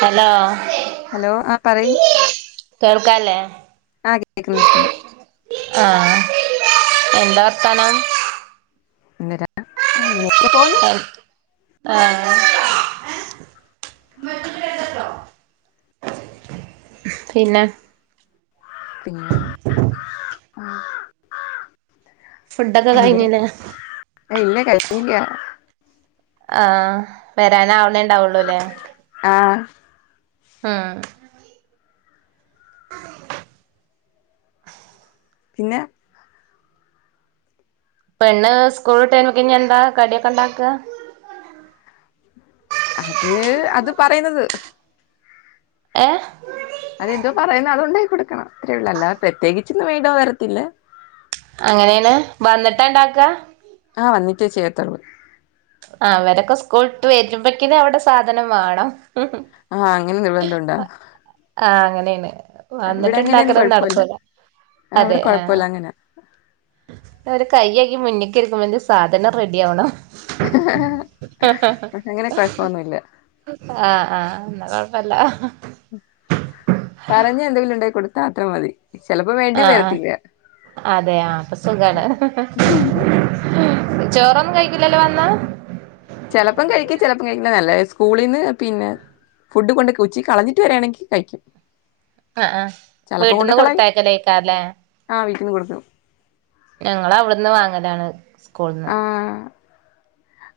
Hello hello ആ പറയ് ക്കല്ലേ ആ കേക്ന്ന് കേക്ന്ന് ആ എന്താ വർത്താനം [unintelligible] പ്പ പോന്ന് ആ പിന്നെ പിന്നെ ആ ക്രാ ക്രാ ഫുഡൊക്കെ കയ്ഞ്ഞില്ലേ ഇല്ല കഴിഞ്ഞില്ല ആ വരാന് ആവ്ണേ ഉണ്ടാവുള്ളൂ ല്ലേ ആ ആ പിന്നെ പെണ്ണ് സ്കൂൾ വിട്ട് രുമ്പോക്നെന്താ കടിയൊക്കെ ഉണ്ടാക്കാ അതിന് അത് പറയുന്നത് ഏ അതെന്തോ പറയുന്ന് അതുണ്ടാക്കി കൊടുക്കണം അത്രേഉള്ളു പ്രത്യേകിച്ചൊന്നും വേണ്ടിവരത്തില്ല അങ്ങനെയാണ് വന്നിട്ടാ ഇണ്ടാക്കാ ആ വന്നിട്ടേ ചെയ്യാത്തോള്ളൂ അവരൊക്കെ സ്കൂൾ വിട്ട് വരുമ്പഴേക്കിന് അവിടെ സാധനം വേണം ആ അങ്ങനെ നിർബന്ധണ്ടോ എണ് വന്നിട്ടുണ്ടാക്കലോന്നും നടക്കൂലാ ഇവിടെ അതെ ആ കുഴപ്പമില്ല അങ്ങനെ ഒര് കൈകഴുകി മുന്നേക്കിരിക്കുമ്പോ സാധനം റെഡി ആവണം ഇവർക്ക് അങ്ങനെ കുഴപ്പൊന്നുല്ല ആ എന്നാ കുഴപ്പല്ല പറഞ്ഞാ എന്തെങ്കിലും ഉണ്ടാക്കി കൊടുക് അത്ര മതി ചിലപ്പോ വേണ്ടി ആഹ് വരത്തില്ല അഹ് അതെയാ അപ്പ സുഖാണ് ചോറൊന്നും കഴി ക്കില്ലല്ലോ വന്ന ചെലപ്പം കഴിക്കും ചെലപ്പം കഴിക്കില്ല നല്ല സ്കൂളീന്ന് പിന്നെ ഫുഡ് കൊണ്ട്ക്കെ ഉച്ചിക്ക് കളഞ്ഞിട്ട് വരാണെങ്കിൽ കഴിക്കും. ആഹ് ആഹ് ചെലപ്പോ വീട്ട്ന്ന് കൊടുത്തയക്കലേക്കാരലേ. ന്ന് കൊടുക്കും. ഞങ്ങള് അവിടുന്ന് വാങ്ങലാണ്. സ് കൂൾന്ന് ആ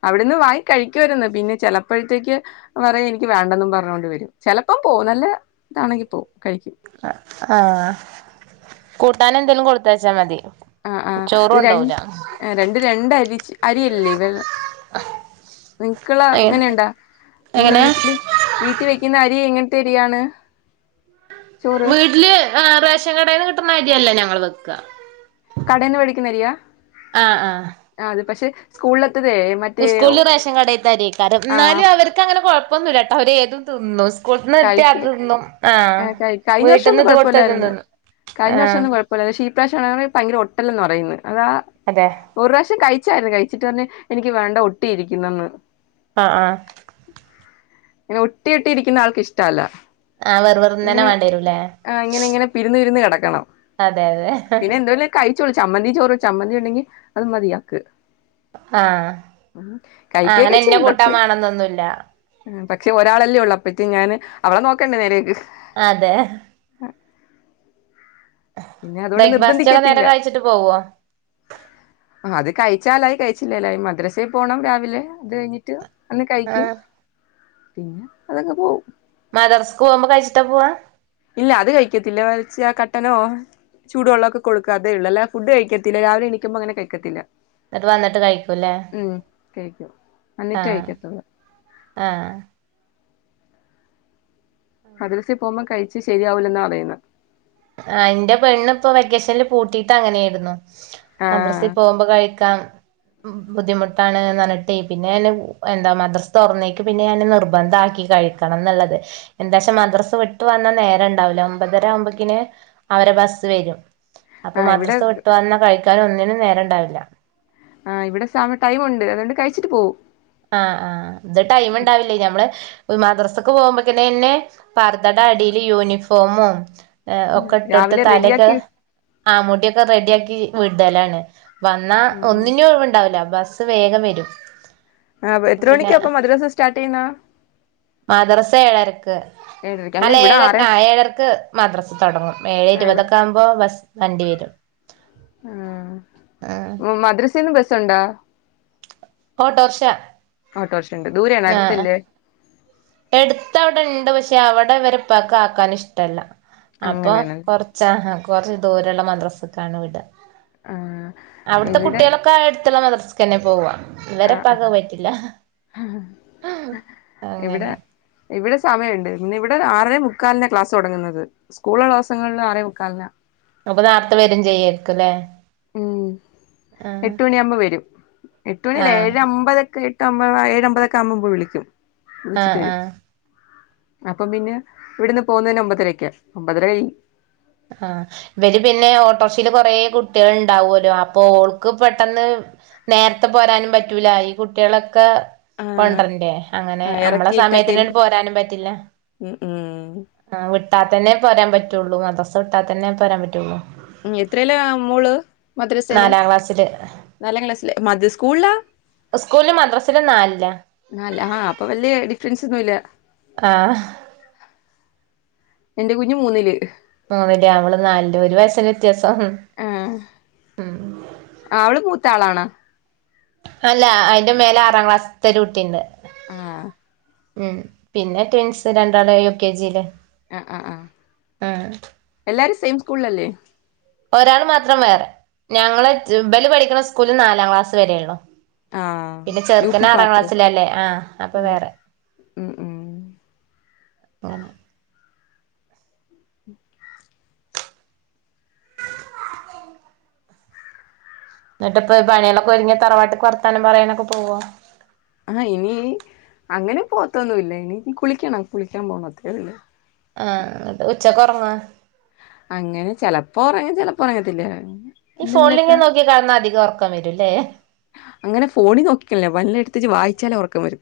അവിടുന്ന് വാങ്ങി കഴിക്കുവായിരുന്ന്. പിന്നെ ചെലപ്പഴ്ത്തേക്ക് പറയും എനിക്ക് വേണ്ടന്നും പറഞ്ഞോണ്ട് വരും ചെലപ്പം പോവും നല്ല ഇതാണെങ്കി പോവും. കഴിക്കും ആഹ് കൂട്ടാൻ എന്തേലും കൊടുത്തയച്ചാ മതി. ആഹ് ആഹ് ചോറ് ഇത് ര കൊണ്ടോവൂല രണ്ട് രണ്ടരി അരിയല്ലേ വെള്ള നിക്കുള്ള അങ്ങനെയുണ്ടാ നിങ്ങള് എങ്ങനെ വീട്ടില് വീട്ടിൽ വെക്കുന്ന അരി എങ്ങനെ- ശരിയാണ് വീട്ടില് ആ റേഷൻ കടേന്ന് കിട്ടുന്ന അരിയല്ല ഞങ്ങള് വെയ്ക്കുക കടെന്ന് മേടിക്കുന്നരിയാ ആ അത് പക്ഷെ- സ്കൂള [unintelligible] സ്കൂളിൽ റേഷൻകടത്തെ അരിയാ കിട്ടാറ് ആ എന്നാലും അവർക്ക് അങ്ങനെ- ഒന്നുമില്ലാട്ടോ അവര് [unintelligible] സ്കൂളിന് കിട്ടിയാ കഴിക്ക് അത് തിന്നും ആ ഏഹ് കഴി കഴിഞ്ഞ വർഷം വീട്ടീന്ന് ഒന്നും ഇത് കൊടുത്താ ഇതും കുഴപ്പമില്ലായിരുന്നു നിന്നും ആ കഴിഞ്ഞ വർഷം ഒന്നും കുഴപ്പമില്ല പക്ഷെ ഈ പ്രാവശ്യമാണെങ്കിൽ ഭയങ്കര ഒട്ടല് എന്ന് പറയുന്നു അതാ ഒരുറാശ്യം കഴിച്ചായിരുന്നു [unintelligible] കഴിച്ചിട്ട് പറഞ്ഞ് എനിക്ക് വേണ്ട ഒട്ടി ഇരിക്കുന്നെന്ന് ആഹ് ആഹ് ഇങ്ങനെ ഒട്ടിയൊട്ടി ഇരിക്കുന്ന ആൾക്ക് ഇഷ് [unintelligible] ആ വെറു വെറുന്നനെ വേണ്ടരൂലേ ആഹ് ഇങ്ങനെ ഇങ്ങനെ പിരുന്ന് [unintelligible] അതെ അതെ പിന്നെ എന്തോലും കഴിച്ചോളൂ ചമ്മന്തി ചോറ് ചമ്മന്തി ഉണ്ടെങ്കിൽ അത് മതിയാക്ക്- ആ ഉം ആ അങ്ങനെ കഴിക്കൊക്കെ ഇന്ന ചെയ്യും കൂട്ടാൻ പക്ഷെ വേണന്നൊന്നുല്ല അപ്പത്തേ ഞാന് അവളെ നോക്കണ്ടേ നേരേക്ക് അതെ പിന്നെ അതുകൊണ്ട് ബ്രേക്ഫാസ്റ്റൊക്കെ നേരെ നിർബന്ധിക്കത്തില്ല കഴിച്ചിട്ട് പോവോ? ച്ചാലായി കഴിച്ചില്ലേലായി മദ്രസേ പോണം രാവിലെ അത് കഴിഞ്ഞിട്ട് അന്ന് കഴിക്കും ആഹ് പിന്നെ അതങ്ങ് പോവും മദർസ്ക്കുമ്പോ കഴിച്ചിട്ടാ പോവാ? ഇല്ല അത് കഴിക്കത്തില്ല, മറിച്ച് ആ കട്ടനോ ചൂടുവെള്ളൊക്കെ കൊടുക്കും അതേ ഉള്ളൂ അല്ലാതെ ഫുഡ് കഴിക്കത്തില്ല രാവിലെ എണിക്കുമ്പോ അങ്ങനെ കഴിക്കത്തില്ല. ന്നിട്ട് വന്നിട്ട് കഴിക്കൂല്ലേ ഉം കഴിക്കും എന്നിട്ടേ ആഹ് കഴിക്കത്തുള്ളൂ ആഹ് മദ്റസേ പോവുമ്പോ കഴി ശരിയാവൂല്ലെന്നാ പറിയുന്നെ. ആ ഇന്റെ പെണ്ണിപ്പൊ വെക്കേഷൻല് പൂട്ടീട്ട് അങ്ങനെയായിരുന്നു. മദ്രസേ ആഹ് പോവുമ്പോ കഴിക്കാം ബുദ്ധിമുട്ടാണ്ന്നറിഞ്ഞിട്ടേ പിന്നെ ഓന് എന്താ മദ്രസ തൊറന്നേക്ക് പിന്നെ ഞാന് നിർബന്ധാക്കി കഴിക്കണംന്നിള്ളത്, എന്താച്ചാ മദ്രസ വിട്ട് വന്നാ നേരംണ്ടാവില ഒമ്പതര ആവുമ്പക്കിന് അവരെ ബസ് വെരും അപ്പൊ ആഹ് ഇവിടെ മദ്രസ വിട്ടുവന്നാ കഴിക്ക് താനും ഒന്നിനും നേരം ഇണ്ടാവില്ല ആഹ് ഇവിടെ സാമ ടൈമുണ്ട് അതുകൊണ്ട് കഴിച്ചിട്ട് പോവും ആഹ് ആഹ് ഇത് ടൈം ഇണ്ടാവില്ലേ ഞമ്മള് മദ്രസക്ക് പോവുമ്പക്ക്നന്നെ പർദ്ദേടടിയില് യൂണിഫോമും ഒക്കെ ഇട്ടൊടുത്ത് രാവിലെ തലെക്കെ റെഡിയാക്കി ആ മുടിയൊക്കെ റെഡിയാക്കി വിടലാണ് വന്നാ ഉം ഒന്നിനും ഒഴിവ് ഇണ്ടാവില്ല ബസ് ബസ് വേഗം വരും ആഹ് അപ്പൊ എത്ര പിന്നെ മണിക്കാ അപ്പം മദ്രസ സ്റ്റാർട്ട്‌ ചെയ്യുന്ന് മദ്രസ ഏഴരക്ക് ഏഴരയ്ക്ക് അല്ല ഇവിടെ ആറേ ഏഴര്ക്കാ ഏഴരക്ക് മദ്രസ തൊടങ്ങും ഏഴേഇരുപതൊക്കെ ആവുമ്പോ ബസ് വണ്ടി വരും ആഹ് ഉം മദ്രസ ബസ് ഉണ്ടോ ഓട്ടോറിക്ഷ ഓട്ടോറിക്ഷയുണ്ട് ദൂരെയാണോ അടുത്തല്ലേ എടുത്ത് അവിടെ ഇണ്ട് പക്ഷെ അവിടെവരെ ഉപ്പാക്ക് ആക്കാൻ ഇഷ്ടല്ല അപ്പൊ അങ്ങനെയാണ് കുറച്ചാ കൊറച്ച് ദൂരള്ള മദ്രസ്ക്കാണ് വിടാ ആഹ് അവിട്ത്തെ ഇവിടെ കുട്ടികളൊക്കെ അടുത്ത് അട്ത്ത്ള്ള മദ്രസ്ക്കന്നെ പോവാ ഇവരെ ആഹ് ഉപ്പാക്ക് ആഹ് അഅ് പറ്റില്ല ഇവിടെ അങ്ങനെ ഇവിടെ സമയമുണ്ട് പിന്നെ ഇവിടെ ആറേ മുക്കാലിനാ ക്ലാസ് തുടങ്ങുന്നത് സ്കൂളുള്ള ദിവസങ്ങളിൽ ആറേ മുക്കാലിനാ അപ്പൊ നേരാത്തെ വരും ചെയ്യരിക്കുല്ലേ ഉം എട്ട് മണിയാകുമ്പോ വരും എട്ടുമണിയല്ല ഏഴ ആഹ് അമ്പതൊക്കെ അമ്പത് ഏഴമ്പതക്കെ ആകുമ്പോ ഉമ്മ വിളിക്കും ആഹ ആഹ അപ്പൊ പിന്നെ ഇവിടന്ന് പോകുന്നതിന്നെ ഒമ്പതരക്കാ ഒമ്പതര കഴിയ്യും ആഹ ഇവര് പിന്നെ ഓട്ടോറിക്ഷൽ കുറേ കുട്ടികൾ ഉണ്ടാവുമല്ലോ അപ്പൊ ഓൾക്ക് പെട്ടെന്ന് നേരത്തെ പോരാനും പറ്റൂല ഈ കുട്ടികളൊക്കെ കുട്ടികളെയൊക്കെ ആഹ് കൊണ്ടരണ്ട അങ്ങനെ ആഹ് നമ്മളെ ഇറക്കിയിട്ടൊക്കെ സമയത്തിന് പോരാനും പറ്റില്ല ഉം ഉം അതന്നെപ്പോ പറയാൻ പറ്റുള്ളൂ തൊട്ടാൽ തന്നെ പറയാൻ പറ്റുള്ളൂ ഉ എത്രല്ല മോള് മദ്രസയില് നാലാം ക്ലാസ്സില് നാലാം ക്ലാസ്ലാലാ സ്കൂളാ സ്കൂളില് മദ്രസില് നാലിലാ നല്ല ആഹ അപ്പൊ വലിയാ ഫ്രണ്ട്സയൊന്നുയില്ല ആഹ എന്റെ കുഞ്ഞു മൂന്നില് മൂന്നില് അവള് നാലില് ഒരു വയസിന്റെ വ്യത്യാസം ആഹ് ആം ആളാണ് അല്ല അതിന്റെ മേലെ ആറാം ക്ലാസ്സിലെത്തെ ഒരു കുട്ടിയുണ്ട് ആ ഉം പിന്നെ ടൂൻസ് രണ്ടാള് യുകെജിയില് ആ ആഹ ആ എല്ലാരും സെയിം സ്കൂളിൽ അല്ലേ ഒരാൾ മാത്രം വേറെ ഞങ്ങള് ഇവർ പഠിക്കണ സ്കൂളിൽ നാലാം ക്ലാസ് വരേള്ളൂ ആഹ് പിന്നെ യു പി ചെറുക്കന ആറാം മാത്രേ ക്ലാസ്സിലല്ലേ ആഹ അപ്പൊ വേറെ ഉം ഉം പ്പോ [inaudible] എന്നിട്ടപ്പൊ പണികളൊക്കെ ഒരുങ്ങിയ തറവാട്ട്ക്ക് വറത്താനും പറയാനൊക്കെ പോവ ആഹ ഇനി അങ്ങനെ പോത്തൊന്നുംല്ല ഇനി കുളിക്കണം കുളിക്കാൻ പോണത്രല്ല ആഹ ഉച്ച കുറങ്ങ അങ്ങനെ ചെിലപ്പോ ഉറങ്ങി ചിലപ്പോ ഉറങ്ങത്തില്ല ഈ ഫോണിലിങ്ങങ് നോക്കി കാണുന്നാ അധികം റക്കം വരൂല്ലേ അങ്ങനെ ഫോണി നോക്കിക്കലേ വല്ല എടുത്തച്ച് വായിച്ചാലല് ഉറക്കം വരുും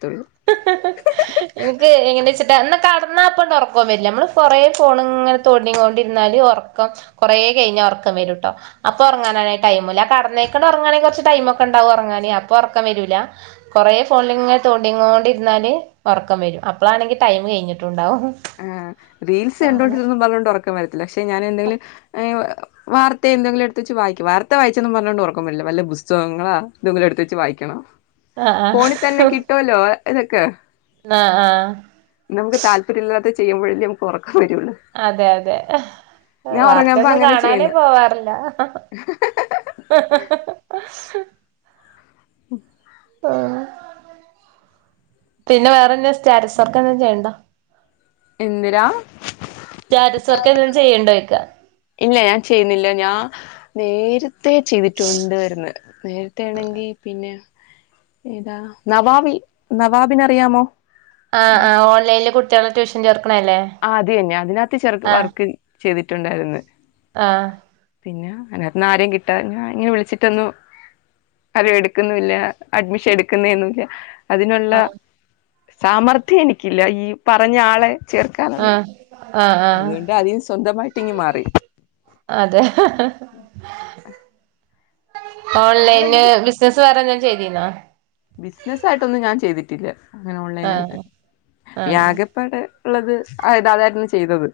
എനിക്ക് എങ്ങനെ ാ കടന്നാപ്പണ്ട് ഉറക്കം വരല്ല നമ്മള് കൊറേ ഫോണ ഇങ്ങനെ തോണ്ടൊണ്ടിരുന്നാല് ഉറക്കം കുറേ കഴിഞ്ഞ ഉറക്കം വരും കേട്ടോ അപ്പൊ ഉറങ്ങാന ടൈംല്ല കടന്നക്കൊണ്ട് ഉറങ്ങാനെങ്ക കുറച്ച് ടൈമ ഒക്കെ ഉണ്ടാവകും ഉറങ്ങാൻ അപ ഉറക്കം വരൂല്ല കൊറേ ഫോണില് കൊണ്ടിരന്നാല്ല് ഉറക്കം വരും അപ്പോളാണെങ്കി ടൈം കഴിഞ്ഞിട്ടുണ്ടാവും ആ റീൽസ് കണ്ടോണ്ടിരുന്നും പറഞ്ഞോണ്ട് ഉറക്കം വര പക്ഷെ ഞാൻ എന്തെങ്കിലും വാർത്തയ എന്തെങ്കിലും എടു വച്ച് വായിക്ക വാർത്ത വായിച്ചൊന്നും പറഞ്ഞോൊണ്ട് ഉറക്കംമില്ല വല്ല പുസ്തകങ്ങളാ എന്തെങ്കിലും എടുത്ത വച്ച് വായിക്കണം ആഹ് ഫോണിൽ തന്നെ കിട്ടുമല്ലോ അതൊക്കെ ആഹ് ആഹ് ത്ത് ചെയ്യുമ്പോഴേക്കും കുറ അതെ അതെ ഞാൻ ഉറങ്ങുമ്പോ വാർത്തയൊന്നും അങ്ങനെ കാണാനേ ചെയ്യുന്നു പോവാറില്ല ഉം ഉം പിന്നെ വേറെന്താ സ്സ്റ്റാറ്റസ് വർക്ക് എന്ത ചെയ്യണ്ടോ എന്തിരാ സ്റ്റാറ്റസ് വർക്ക് എന്തെലും ചെയ്യണ്ടോയ്ക്ക ഇല്ല ഞാൻ ചെയ്യുന്നില്ല ഞാൻ നേരി ത്തെ ചെയ്തിട്ടുണ്ടര്ന്ന് നേരത്ത ആണെങ്കി പിന്നെ ഏതാ നവാബി നവാബിന അറിയാമോ ആഹ് ആഹ് ഓൺലൈല് കുട്ട ട്ട്യക്ക് ട്യൂഷൻ ചേർ ആഹ് അതന്നെ അതിനകത്ത് ചെറ് വർക്ക് ചെയ്തിട്ടുണ്ടായിര്ന്ന് ആഹ് പിന്നെ അതിനത്ത് ആരെയും കിട്ടാ ഞ ഇങ്ങനെ വിളിച്ചിട്ടൊന്നും ആരും എടുക്കുന്നില്ല അഡ്മിഷൻ എടുക്കുന്നുമില്ല അതിനുള്ള ആഹ് സാമർഥ്യം എനിക്കില്ല ഈ പറഞ്ഞ ആളെ ചേ ആഹ് ആഹ് ആഹ് അതിന്ന് സ്വന്തമായിട്ട് ഇങ്ങ് മാറി അതെ ഓൺലൈന് ബിസിനസ് വേറെ എ ചെയ്ദീന്നൊ ബിസിനസ്സയിട്ടൊന്നും ഞാൻ ചെയ്തി ട്ടില്ല അങ്ങനെ ഓൺലൈൻ ആയിട്ട് ആഹ് ആഹ് അപ്യാകെപ്പാടെ ഉള്ളത് ആ ഇതാ അതായിരുന്നു ചെയ്തത്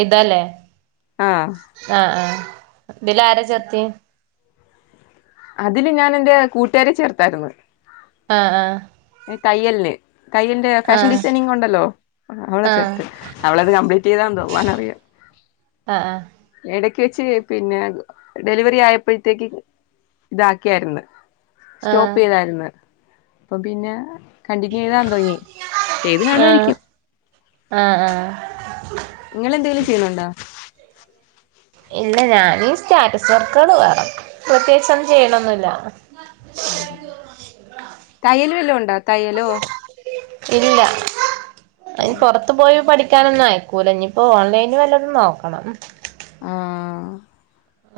എയ്താല്ലേ ആഹ് ആഹ് ആഹ് ഇതിലാരാ ചേർത്തിയെ? അതില് ഞാൻ എന്റെ കൂട്ടുകാരെ ചേർത്തായിരുന്ന്. ആഹ് ആഹ് തയ്യൽന് തയ്യൽന്റെ ഫാഷൻ ആഹ് ഡിസൈനിങ് ഉണ്ടല്ലോ അവളെ ആഹ് ചേർത്ത് അവളത് കംപ്ലീറ്റ് ചെയ്താ എന്തോ ഭാഗവാനാറിയ ആഹ് ആഹ് വെച്ച് പിന്നെ ഡെലിവറി ആയപ്പോഴത്തേക്ക് ഇതാക്കിയായിര്ന്ന് ആഹ് സ്റ്റോപ്പ് ചെയ്തായിര്ന്ന് പ്പം പിന്നെ കണ്ടിന്യൂ ചെയ്താ എന്തോ ചെയ് ചെയ്ത് ആഹ് കാണുവായിരിക്കും. ആഹ് ആഹ് നിങ്ങെളെന്തെലും ചെയ്യ്ണ് ണ്ടോ? ഇല്ല ഞാനീ സ്റ്റാറ്റസ് വർക്കുകൾ വേറ പ്രത്യേകിച്ചൊന്നും ചെയ്യലൊന്നൂല്ല. ആഹ് തയ്യൽ വല്ലോ ഉണ്ടോ തയ്യലോ ഇല്ല അയ്ന് പൊറത്തു പോയി പഠി ക്കാനൊന്നും അയക്കൂല. ഇഞിപ്പോ ഓൺലൈന് വല്ലതും നോക്കണം. ആഹ്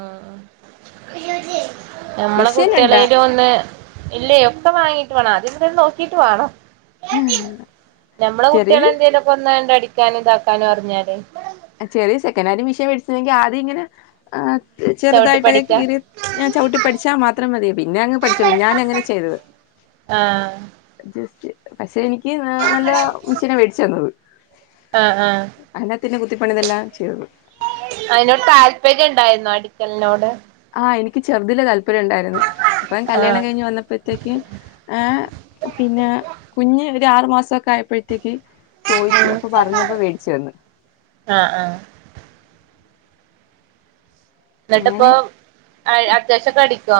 ആഹ് ആഹ് ഞമ്മളെ മിഷീൻ ഉണ്ടാ കുട്ടികളേലു ഒന്ന് ഇല്ലേ ഒക്കെ വാങ്ങീട്ട് വാണം ആദ്യം [unintelligible] നോക്കീട്ട് വാണം. ഞമ്മളെ കുട്ട്യാളെ ചെറിയൊരു എന്തേലൊക്കൊന്നണ്ട് അടി ചിക്കാനും ഇതാക്കാനും അറിഞ്ഞാല് പിന്നൊരു മെഷീൻ വേടിച്ച്ണെങ്കിൽ ആദ്യങ്ങെനെ ആ ചവിട്ടി ചെറുതായിട്ടൊക്കെ പഠിക്കാ കീറി ഞാൻ ചവിട്ടി പഠിച്ചാൽ മാത്രേ മതി പിന്നെ അങ്ങ് പഠിച്ചോളും ഞാൻ അങ്ങന ചെയ്തത് ആഹ് ജസ്റ്റ്‌ പക്ഷെ എനി ക്ക് നല്ല മെഷീന മേടിച്ച തന്നത് ആഹ് ആഹ് അന്നെ പിന്നെ [unintelligible] [unintelligible] പണിതെല്ലാം ചെയ്തത് അതിനോട് താൽപര്യം ഉണ്ടായിരുന്നോ അടിക്കലിനോട് ആ എനിക്ക് ചെറുതിലെ താല്പ പര്യം ഇണ്ടായിരുന്നു ഇപ്പം കല്യാണം ആഹ് കഴിഞ്ഞ് വന്നപ്പഴത്തേക്ക് ഏഹ് പിന്നെ കുഞ്ഞ് ആറ് മാസൊക്കെ ആയപ്പഴത്തേക്ക് ചോയിച്ചു ഉം അപ്പൊ പറഞ്ഞപ്പോ മേടിച്ച് തന്ന് ആഹ് ആഹ് എന്നിട്ടിപ്പൊ അങ്ങനെ അയ് അത്യാവശ്യഒക്കെ അടിക്കോ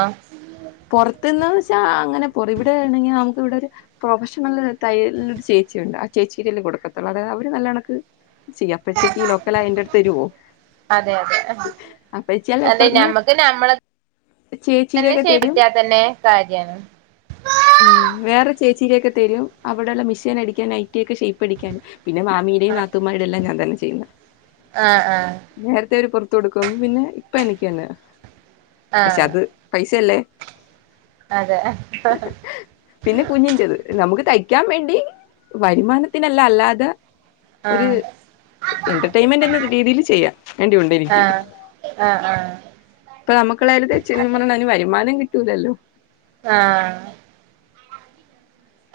പുറത്ത്ന്ന് വെച്ചാ അങ്ങനെ ഓർ ഇവിടെ ആണെങ്കി നമുക്ക് ഇവിടെ ഒരു പ്രൊഫഷണൽ തയ്യൽ ഒരു ചേച്ചി ഉണ്ട് ആ ചേച്ചിടെല്ലേ കൊടുക്കത്തുള്ളൂ അതായത് അവര് നല്ല കണക്ക് ചെയ്യും അപ്പഴത്തേക്ക് ഈ ലോക്കൽ അയ എന്റെ അടുത്ത് വരുവോ അതെ അതെ അപ്പേച്ചി അല്ലെ ഇപ്പറത്ത്ന്ന് ചേച്ചിടെ [unintelligible] കിട്ടിയാ തന്നെ കാര്യാണ് ഉം വേറെ ചേച്ചീടെയൊക്കെ തരും അവിടെയുള്ള മെഷീൻ അടിക്കാൻ നൈറ്റി ഒക്കെ ഷേയ്പ് അടിക്കാൻ പിന്നെ മാമിയുടെയും നാത്തൂമാരുടെയും എല്ലാം ഞാൻ തന്നെ ചെയ്യുന്നെ ആഹ് ആഹ് നേരത്തെ അവര് പൊറത്ത് കൊടുക്കും ഇപ്പം പിന്നെ ഇപ്പം എനിക്ക് തന്നെ പക്ഷെ ആഹ് അത് പൈസയല്ലേ അതെ ആഹ് പിന്നെ കുഞ്ഞിൻ്റെത് നമുക്ക് തയ് ക്കാൻ വേണ്ടി വരുമാനത്തിനല്ല അല്ലാതെ ഒരു ആഹ് എന്റർമെന്റ് എന്ന രീതിൽ ചെയ്യാ വേണ്ടിയുണ്ട് എനിക്ക് ആഹ് ആഹ് ഇപ്പ നമുക്കുള്ളായാര് തയ്ച്ച് തരും അതും കിട്ടൂല്ലല്ലോ ആ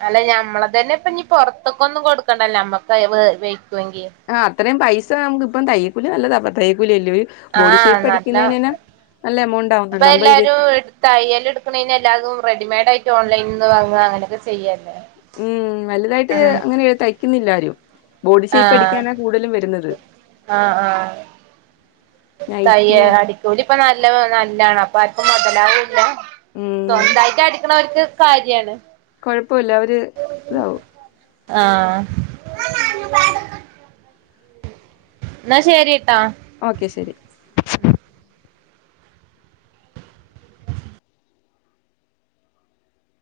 അല്ല ഞമ്മള തന്നെ ഇപ്പ ഇനി പുറത്തേക്ക് ഒന്നും കൊടുക്കണ്ടല്ലേ നമ്മക്ക് വെയ്ക്കുവെങ്കി ആ അത്രയും പൈസ നമുക്കിപ്പം ത തയ്യകുലിനല്ലതാ ആ നല്ല നല്ല എമൗണ്ട് ഇപ്പ ആവുന്നുണ്ട് അമ്പത് എല്ലാരും രൂപക്ക് തയ്യൽ എടുക്കണേന് എല്ലാരും റെഡിമേഡ് ആയി ഓൺലൈനിന്ന് വാങ്ങുക അങ്ങനെയൊക്കെ ചെയ്യരുന്നു ഉം വലുതായിട്ട് അങ്ങനെ തയ്ക്കുന്നില്ല ആരും ബോഡി ആ ഷേപ്പ് അടിക്കാനാ കൂടുതലും വരുന്നത് ആ ആ തയ്യ നൈറ്റി അത്. അടിക്കൂലി ഇപ്പൊ നല്ല നല്ലാണ് അപ്പം മുതലാവൂല്ല ഉം സ്വന്തായിട്ട് അടിക്കണവർക്ക് കാര്യാണ് ഇപ്പല്ല അവര് ഇതാവും ആ എന്ന ശരി ഓക്കെ ശരി